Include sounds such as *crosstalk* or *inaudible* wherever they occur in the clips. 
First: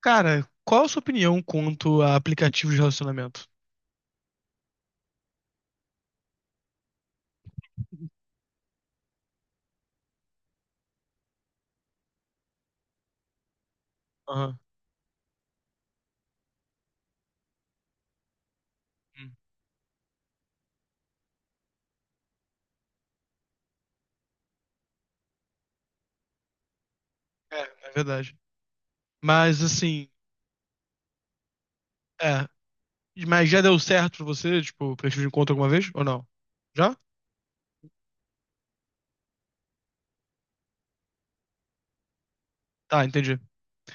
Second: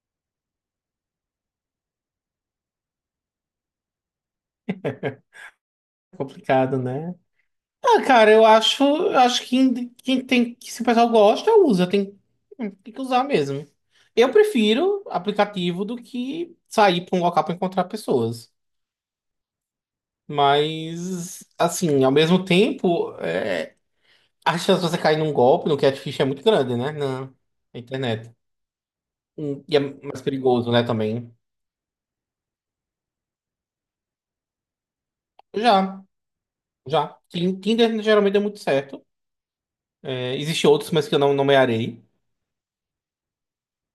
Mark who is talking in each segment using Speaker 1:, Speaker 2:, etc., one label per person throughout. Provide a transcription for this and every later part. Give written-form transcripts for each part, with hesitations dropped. Speaker 1: Cara, qual a sua opinião quanto a aplicativos de relacionamento?
Speaker 2: Complicado, né? Ah, cara, eu acho que quem tem, que se o pessoal gosta, usa, tem que usar mesmo. Eu
Speaker 1: Aham.
Speaker 2: prefiro aplicativo do que sair para um local para encontrar pessoas.
Speaker 1: Hum.
Speaker 2: Mas, assim, ao mesmo tempo, a chance de você cair num golpe no catfish é muito grande, né? Na
Speaker 1: É,
Speaker 2: na
Speaker 1: é
Speaker 2: internet.
Speaker 1: verdade. Mas
Speaker 2: E é
Speaker 1: assim,
Speaker 2: mais perigoso, né, também.
Speaker 1: é. Mas já deu certo pra você, tipo, aplicativo de encontro alguma vez?
Speaker 2: Já,
Speaker 1: Ou não? Já?
Speaker 2: já. Tinder geralmente deu muito certo. É, existem outros, mas que eu não nomearei.
Speaker 1: Tá, entendi.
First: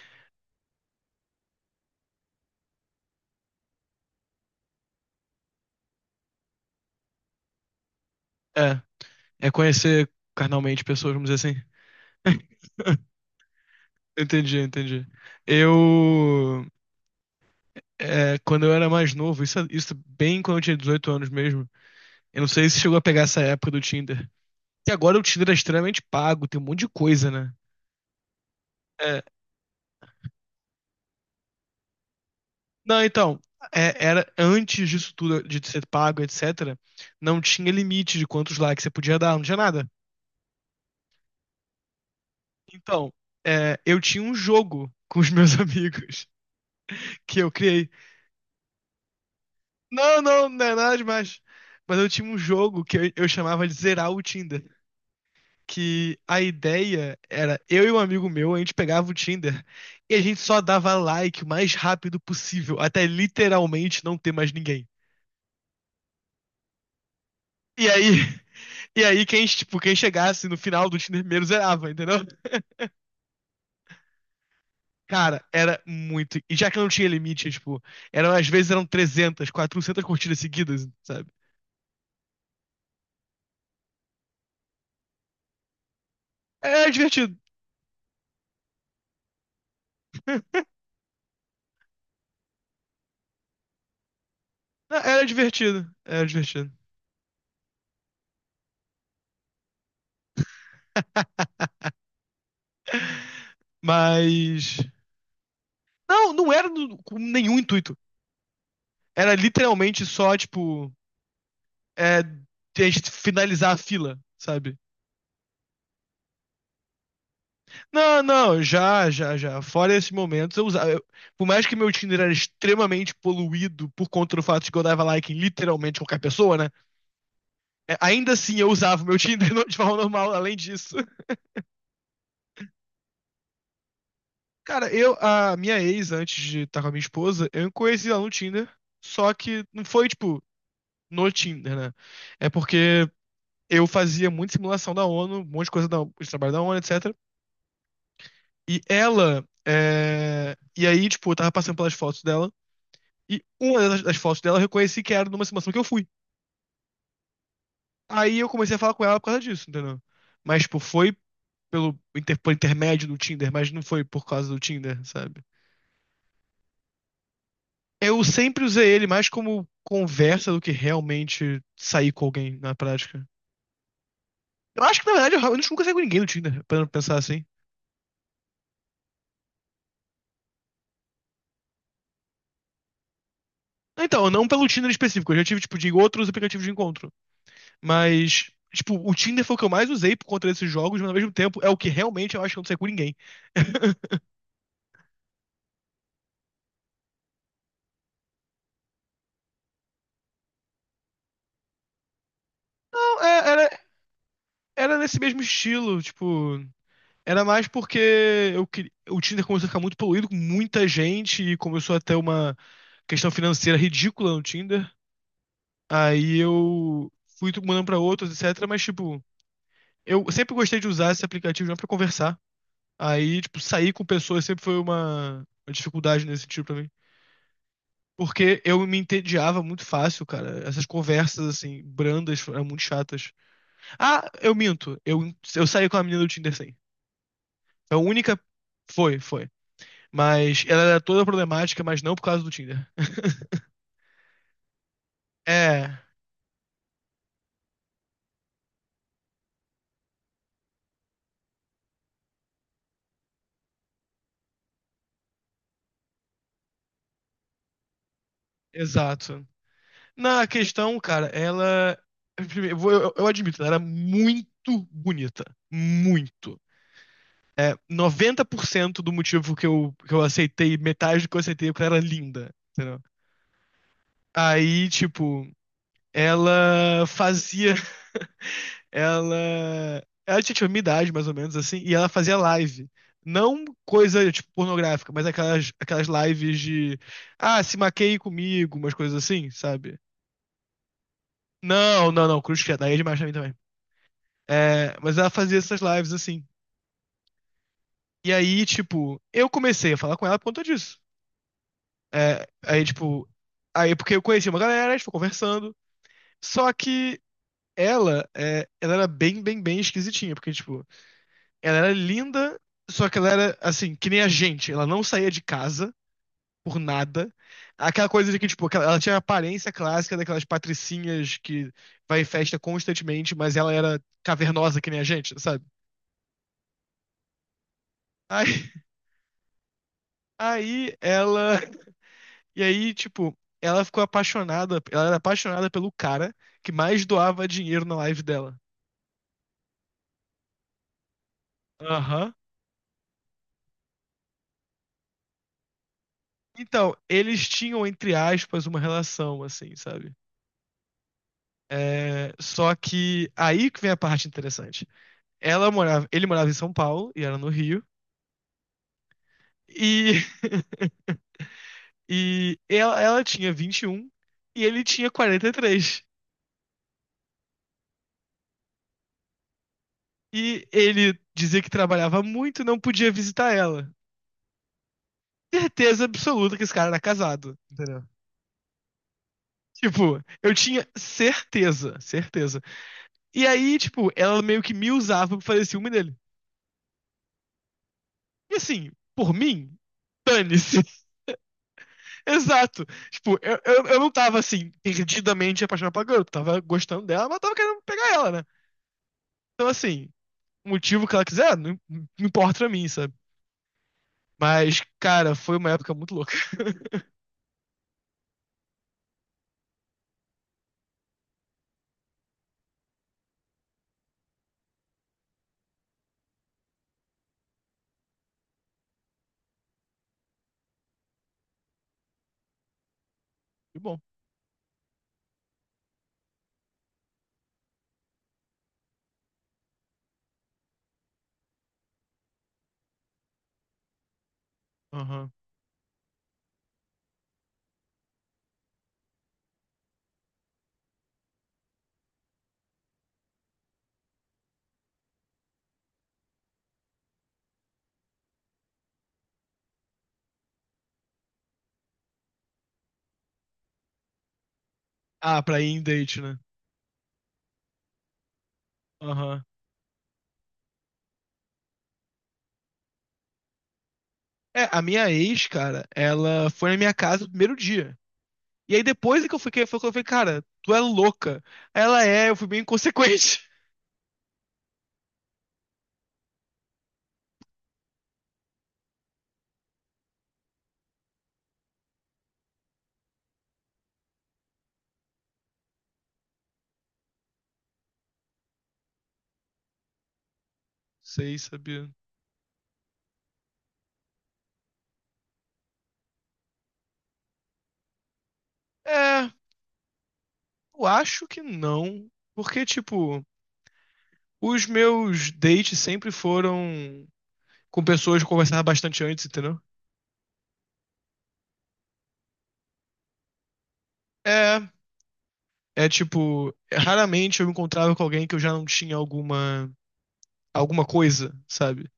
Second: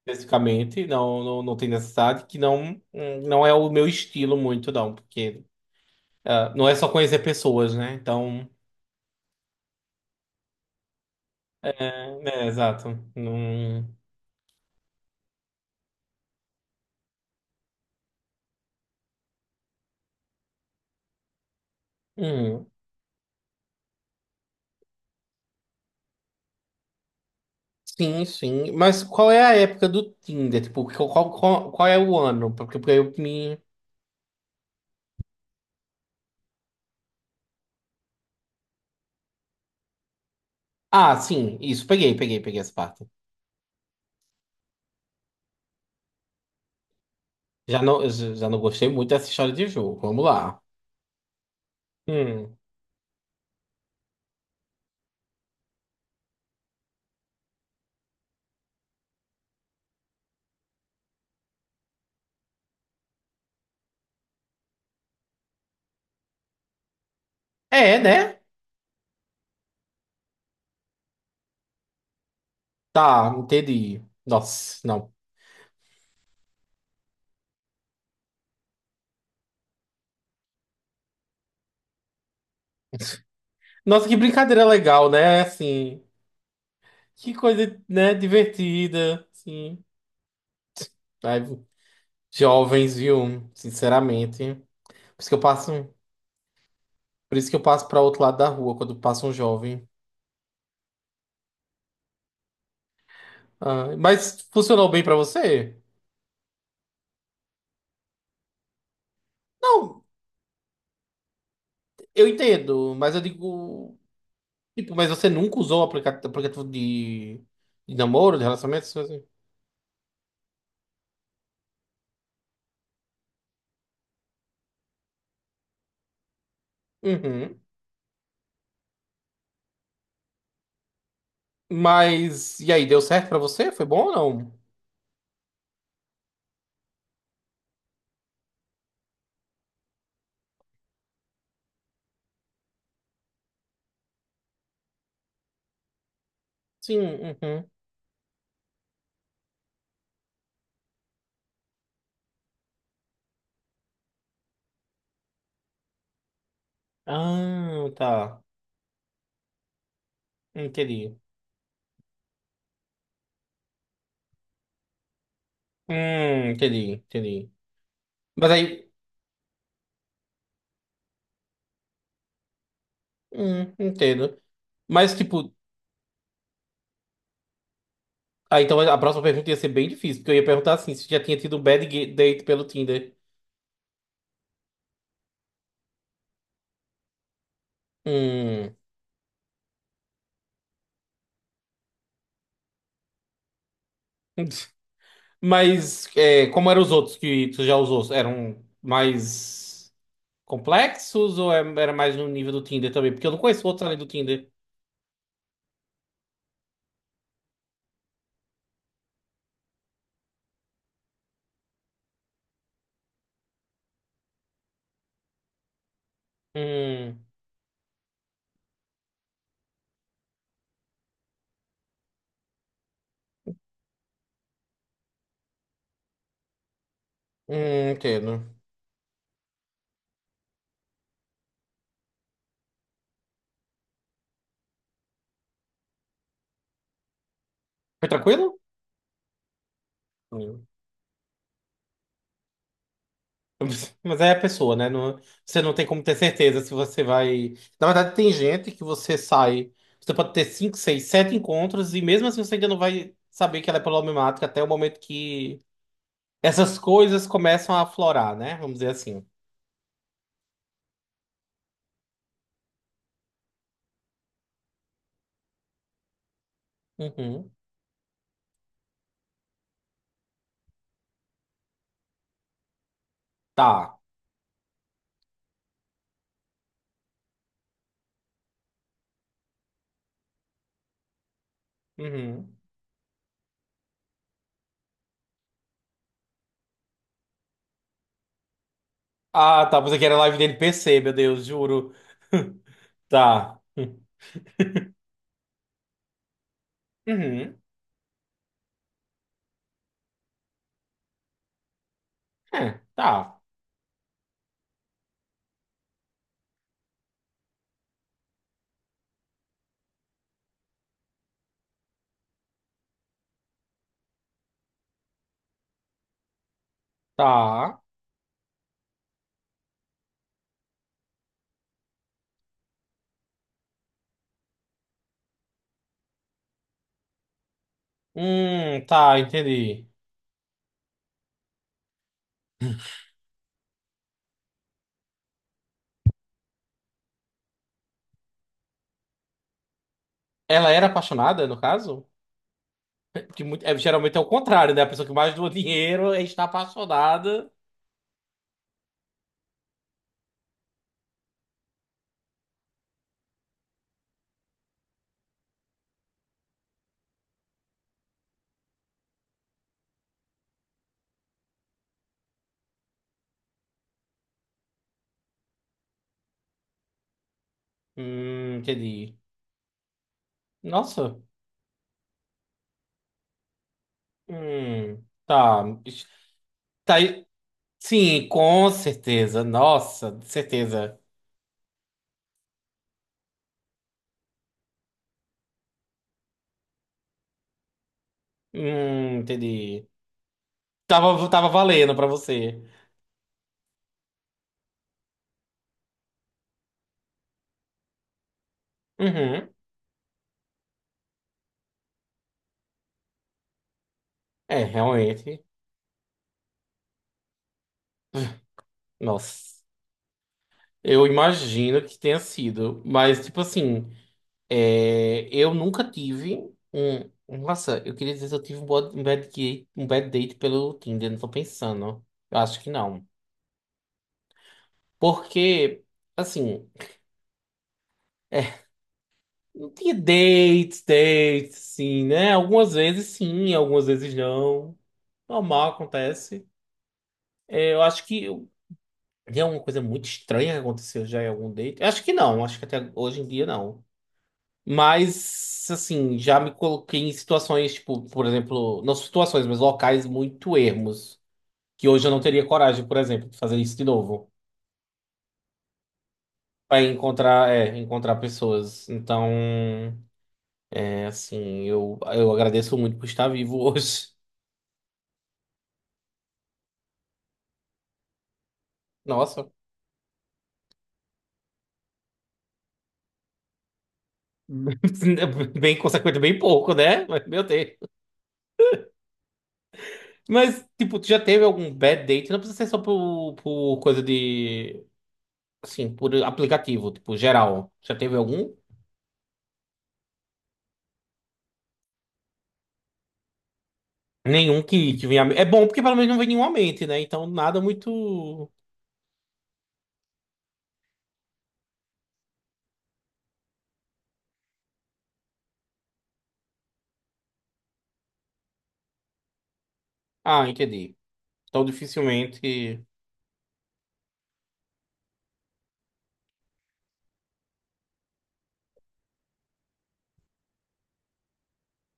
Speaker 2: Especificamente, não tem necessidade, que não, não é o meu estilo muito, não, porque ah, não é só conhecer pessoas, né? Então,
Speaker 1: É. É conhecer carnalmente pessoas, vamos dizer assim. *laughs*
Speaker 2: exato. Não-
Speaker 1: Entendi, entendi. Eu, é, quando eu era mais novo, isso bem quando eu tinha 18 anos mesmo, eu não
Speaker 2: Hum,
Speaker 1: sei se chegou a pegar essa época do Tinder. Que agora o Tinder é extremamente pago, tem um monte de coisa, né?
Speaker 2: sim. Mas
Speaker 1: É,
Speaker 2: qual é a época do Tinder? Tipo, qual é o ano? Porque
Speaker 1: não,
Speaker 2: eu
Speaker 1: então,
Speaker 2: me.
Speaker 1: era antes disso tudo, de ser pago, etc., não tinha limite de quantos likes você podia dar, não tinha nada.
Speaker 2: Ah, sim, isso, peguei essa parte.
Speaker 1: Então, é, eu tinha um jogo *laughs* com os meus *laughs* amigos que eu
Speaker 2: Já
Speaker 1: criei.
Speaker 2: não, já já não gostei muito dessa história de jogo.
Speaker 1: Não,
Speaker 2: Vamos
Speaker 1: não,
Speaker 2: lá.
Speaker 1: não é nada demais. Mas eu tinha um
Speaker 2: Hum.
Speaker 1: jogo que eu chamava de Zerar o Tinder. Que a ideia era eu e um amigo meu, a gente pegava o Tinder e a gente só dava like o mais rápido possível, até literalmente não ter mais ninguém. E
Speaker 2: É,
Speaker 1: aí,
Speaker 2: né?
Speaker 1: e aí, quem, tipo, quem chegasse no final do Tinder primeiro zerava, entendeu?
Speaker 2: Tá, entendi. Nossa, não.
Speaker 1: Cara, era muito. E já que eu não tinha limite, tipo, eram, às vezes eram 300, 400 curtidas seguidas, sabe?
Speaker 2: Nossa, que brincadeira legal, né? Assim.
Speaker 1: Era
Speaker 2: Que
Speaker 1: divertido.
Speaker 2: coisa, né, divertida, sim.
Speaker 1: *laughs*
Speaker 2: Ai, jovens, viu? Sinceramente. Por
Speaker 1: Era
Speaker 2: isso que eu passo,
Speaker 1: divertido. Era divertido.
Speaker 2: por isso que eu passo para outro lado da rua quando passa um jovem. Ah, mas
Speaker 1: Mas.
Speaker 2: funcionou bem para você?
Speaker 1: Não, não era com nenhum intuito. Era literalmente
Speaker 2: Não,
Speaker 1: só, tipo, é,
Speaker 2: eu
Speaker 1: a
Speaker 2: entendo,
Speaker 1: gente
Speaker 2: mas eu
Speaker 1: finalizar a
Speaker 2: digo,
Speaker 1: fila, sabe?
Speaker 2: tipo, mas você nunca usou o aplicativo de
Speaker 1: Não,
Speaker 2: namoro, de
Speaker 1: não,
Speaker 2: relacionamento, essas
Speaker 1: já,
Speaker 2: coisas assim?
Speaker 1: já, já. Fora esse momento, eu usava. Por mais que meu Tinder era extremamente poluído por conta do fato de que eu dava like em literalmente qualquer pessoa, né?
Speaker 2: Uhum.
Speaker 1: É, ainda assim eu usava o meu Tinder *laughs* de forma normal, além disso.
Speaker 2: Mas e aí, deu certo para você? Foi bom ou não?
Speaker 1: Cara, eu, a minha ex, antes de estar com a minha esposa, eu conheci ela no Tinder. Só que não foi, tipo, no Tinder, né? É porque eu fazia muita simulação da ONU, um monte de coisa de trabalho da ONU,
Speaker 2: Sim,
Speaker 1: etc.
Speaker 2: uhum.
Speaker 1: E ela. É, e aí, tipo, eu tava passando pelas fotos dela. E uma das fotos dela eu reconheci que era numa simulação que eu fui.
Speaker 2: Ah,
Speaker 1: Aí
Speaker 2: tá.
Speaker 1: eu comecei a falar com ela por causa disso, entendeu? Mas, tipo, foi
Speaker 2: Entendi.
Speaker 1: por intermédio do Tinder, mas não foi por causa do Tinder, sabe?
Speaker 2: Entendi.
Speaker 1: Eu
Speaker 2: Mas
Speaker 1: sempre usei
Speaker 2: aí
Speaker 1: ele mais como conversa do que realmente sair com alguém na prática.
Speaker 2: Entendo.
Speaker 1: Eu acho que, na
Speaker 2: Mas,
Speaker 1: verdade, eu
Speaker 2: tipo,
Speaker 1: realmente nunca saí com ninguém no Tinder, pra pensar assim.
Speaker 2: ah, então a próxima pergunta ia ser bem difícil, porque eu ia perguntar assim, se já tinha tido um date pelo Tinder.
Speaker 1: Então, não pelo Tinder específico, eu já tive, tipo, de outros aplicativos de encontro. Mas,
Speaker 2: Hum.
Speaker 1: tipo, o Tinder foi o que eu mais usei por conta desses jogos, mas ao mesmo tempo é o que realmente eu acho que eu não saí com ninguém. *laughs*
Speaker 2: *laughs* Mas é, como eram os outros que tu já usou? Eram mais complexos ou era mais no nível do Tinder também?
Speaker 1: Não,
Speaker 2: Porque eu não conheço outros além do Tinder.
Speaker 1: era nesse mesmo estilo, tipo. Era mais porque eu queria. O Tinder começou a ficar muito poluído com muita gente e começou a ter uma questão financeira ridícula no Tinder. Aí eu
Speaker 2: Hum,
Speaker 1: fui mandando pra outros, etc. Mas, tipo, eu sempre gostei de usar esse aplicativo já pra conversar. Aí, tipo, sair com pessoas sempre foi uma, dificuldade nesse sentido pra mim.
Speaker 2: entendo.
Speaker 1: Porque eu me entediava muito fácil, cara. Essas conversas, assim, brandas, eram muito chatas. Ah, eu minto. Eu saí com a menina do Tinder, sim. A
Speaker 2: Foi
Speaker 1: única.
Speaker 2: tranquilo?
Speaker 1: Foi, foi. Mas
Speaker 2: Hum.
Speaker 1: ela era toda problemática, mas não por causa do Tinder. *laughs*
Speaker 2: Mas é a pessoa, né? Não- você não tem
Speaker 1: É,
Speaker 2: como ter certeza se você vai. Na verdade, tem gente que você sai. Você pode ter cinco, seis, sete encontros e mesmo assim você ainda não vai saber que ela é problemática até o momento que essas coisas começam a aflorar, né? Vamos dizer assim.
Speaker 1: exato. Na questão, cara, ela. Primeiro, eu admito, ela era muito bonita. Muito.
Speaker 2: Uhum.
Speaker 1: É, 90% do motivo que eu, aceitei, metade do que eu aceitei, é porque ela era linda. Entendeu?
Speaker 2: Tá.
Speaker 1: Aí, tipo, ela fazia ela. Ela tinha, tipo, minha idade, mais ou menos, assim, e ela fazia
Speaker 2: Uhum.
Speaker 1: live. Não coisa, tipo, pornográfica, mas aquelas lives de. Ah, se maqueie comigo, umas coisas assim,
Speaker 2: Ah, tá.
Speaker 1: sabe?
Speaker 2: Pensei que era live de NPC, meu Deus, juro.
Speaker 1: Não, não, não, cruz
Speaker 2: *laughs*
Speaker 1: credo, aí é demais pra mim também.
Speaker 2: Tá.
Speaker 1: É, mas ela fazia essas lives, assim.
Speaker 2: Uhum.
Speaker 1: E aí, tipo, eu comecei a falar com ela por conta disso. É,
Speaker 2: É,
Speaker 1: aí, tipo.
Speaker 2: tá.
Speaker 1: Aí, porque eu conheci uma galera, a gente foi conversando. Só que ela era bem, bem, bem esquisitinha, porque, tipo. Ela era linda, só que ela era, assim, que nem a gente. Ela não saía de casa por nada.
Speaker 2: Tá.
Speaker 1: Aquela coisa de que, tipo, ela tinha a aparência clássica daquelas patricinhas que vai em festa constantemente, mas ela era cavernosa que nem a gente, sabe? Aí,
Speaker 2: Tá, entendi.
Speaker 1: aí, ela. E aí, tipo, ela ficou apaixonada. Ela era apaixonada pelo cara que mais doava dinheiro na live dela.
Speaker 2: Ela era apaixonada, no caso?
Speaker 1: Aham.
Speaker 2: Que muito, é, geralmente é o contrário, né? A pessoa que mais doa dinheiro é está
Speaker 1: Então, eles
Speaker 2: apaixonada.
Speaker 1: tinham, entre aspas, uma relação, assim, sabe? É, só que aí que vem a parte interessante. Ele morava em São Paulo e era no Rio. E, *laughs* e ela tinha 21 e ele tinha 43.
Speaker 2: Entendi.
Speaker 1: E três. E ele
Speaker 2: Nossa.
Speaker 1: dizia que trabalhava muito e não podia visitar ela.
Speaker 2: Tá.
Speaker 1: Certeza
Speaker 2: Isso-
Speaker 1: absoluta que esse cara
Speaker 2: Tá
Speaker 1: era
Speaker 2: aí.
Speaker 1: casado, entendeu?
Speaker 2: Sim, com certeza. Nossa,
Speaker 1: Tipo, eu tinha
Speaker 2: certeza.
Speaker 1: certeza, certeza. E aí, tipo, ela meio que me usava pra fazer ciúme dele. E assim, por mim,
Speaker 2: Entendi.
Speaker 1: dane-se.
Speaker 2: Tava valendo pra você.
Speaker 1: Exato. Tipo, eu não tava assim, perdidamente apaixonado pela garota. Tava gostando dela, mas tava querendo pegar ela, né?
Speaker 2: Uhum.
Speaker 1: Então, assim, o motivo que ela quiser, não, não importa pra mim, sabe?
Speaker 2: É,
Speaker 1: Mas, cara,
Speaker 2: realmente.
Speaker 1: foi uma época muito louca. *laughs*
Speaker 2: Nossa. Eu imagino que tenha sido. Mas, tipo assim. É, eu nunca tive um. Nossa, eu queria dizer se eu tive um um bad date pelo Tinder, não tô pensando. Eu acho que não.
Speaker 1: Que bom.
Speaker 2: Porque, assim, é, não tinha dates, sim, né? Algumas vezes sim, algumas vezes não.
Speaker 1: Aham.
Speaker 2: Normal, acontece. É, eu acho que tem alguma coisa muito estranha que aconteceu já em algum date. Eu acho que não, acho que até hoje em dia não. Mas, assim, já me coloquei em situações, tipo, por exemplo, não situações, mas locais muito ermos, que hoje eu não teria coragem, por exemplo, de fazer isso de novo.
Speaker 1: Ah, pra ir em date, né?
Speaker 2: Pra encontrar, é, encontrar pessoas. Então,
Speaker 1: Aham.
Speaker 2: é assim, eu agradeço muito por estar vivo hoje.
Speaker 1: É, a minha ex, cara, ela foi na minha casa no primeiro dia. E aí depois
Speaker 2: Nossa,
Speaker 1: foi que eu falei, cara, tu é louca. Ela é, eu fui bem inconsequente. *laughs*
Speaker 2: *laughs* bem consequente, bem pouco, né? Mas, Meu Deus. Mas, tipo, tu já teve algum bad date? Não precisa ser só por coisa de, assim, por aplicativo, tipo, geral. Já teve algum?
Speaker 1: Sei, sabia?
Speaker 2: Nenhum que venha. É bom porque pelo menos não vem nenhum à mente, né? Então nada muito.
Speaker 1: É, eu acho que não. Porque, tipo. Os meus dates sempre foram com pessoas que eu conversava bastante antes, entendeu?
Speaker 2: Ah, entendi. Então dificilmente.
Speaker 1: É, é, tipo, raramente eu me encontrava com alguém que eu já não tinha alguma coisa, sabe?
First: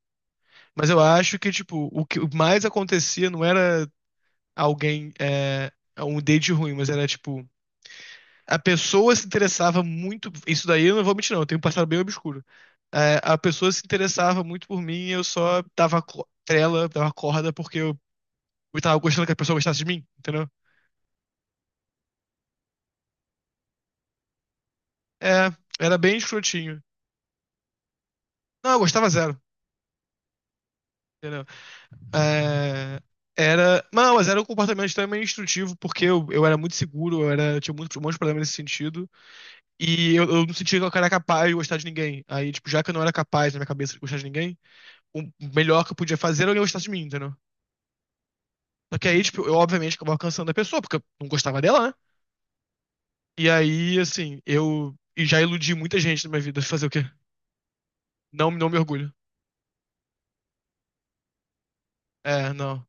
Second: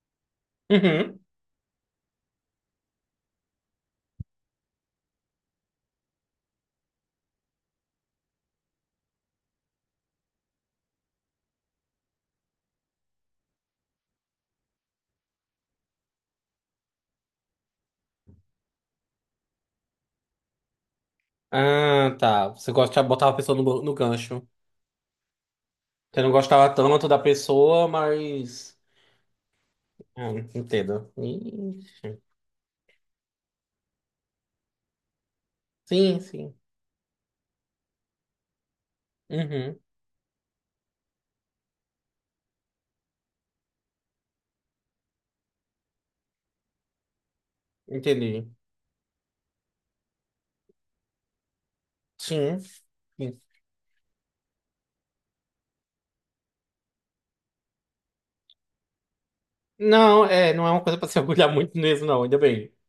Speaker 1: Mas eu
Speaker 2: Uhum.
Speaker 1: acho que tipo, o que mais acontecia não era alguém é, um date ruim, mas era tipo a pessoa se interessava muito. Isso daí eu não vou mentir, não. Eu tenho um passado bem obscuro. É, a pessoa se interessava muito por mim e eu só dava trela, dava corda, porque eu tava gostando que a pessoa gostasse de mim, entendeu?
Speaker 2: Ah, tá. Você gosta de botar a pessoa no gancho.
Speaker 1: É, era bem
Speaker 2: Você não gostava
Speaker 1: escrotinho.
Speaker 2: tanto da pessoa,
Speaker 1: Não,
Speaker 2: mas.
Speaker 1: eu gostava zero,
Speaker 2: Ah, entendo.
Speaker 1: entendeu?
Speaker 2: Ixi.
Speaker 1: É, era. Não, mas era um comportamento extremamente instrutivo, porque
Speaker 2: Sim,
Speaker 1: eu
Speaker 2: sim.
Speaker 1: era muito seguro, eu era, eu tinha muito, um monte de problema nesse sentido.
Speaker 2: Uhum.
Speaker 1: E eu não sentia que eu era capaz de gostar de ninguém. Aí, tipo, já que eu não era capaz na minha cabeça de gostar de ninguém, o melhor que eu podia fazer era alguém gostar de mim, entendeu?
Speaker 2: Entendi.
Speaker 1: Só que aí, tipo, eu obviamente acabava cansando a pessoa, porque eu não gostava dela, né?
Speaker 2: Sim. Sim.
Speaker 1: E aí, assim, eu e já iludi muita gente na minha vida. Fazer o quê? Não, não me orgulho.
Speaker 2: Não, é, não é uma coisa pra se *laughs* orgulhar muito mesmo, não, ainda
Speaker 1: É,
Speaker 2: bem.
Speaker 1: não.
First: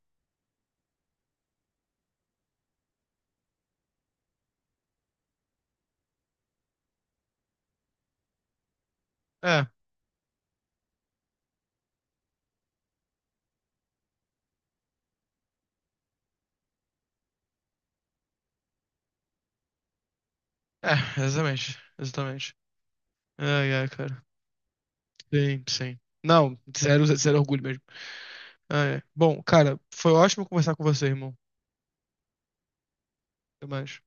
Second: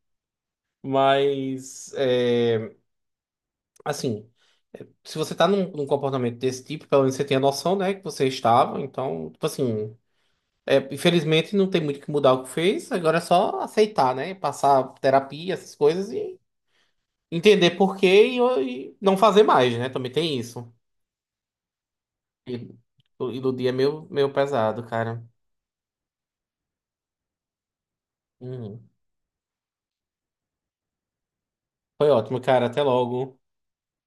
Speaker 2: Mas, é, assim. Se você tá num comportamento desse tipo, pelo menos você tem a noção, né, que você estava. Então, tipo
Speaker 1: É,
Speaker 2: assim, é, infelizmente não tem muito o que mudar o que fez, agora é só aceitar, né? Passar terapia, essas coisas e entender por quê e não fazer mais, né? Também tem isso.
Speaker 1: é, exatamente. Exatamente.
Speaker 2: E, e do dia
Speaker 1: Ai,
Speaker 2: é
Speaker 1: ai,
Speaker 2: meio,
Speaker 1: cara.
Speaker 2: meio pesado, cara.
Speaker 1: Sim, sim. Não, zero, zero orgulho mesmo.
Speaker 2: Uhum.
Speaker 1: Ai, ai. Bom, cara, foi ótimo conversar com você, irmão.
Speaker 2: Foi ótimo, cara. Até logo.
Speaker 1: Até mais.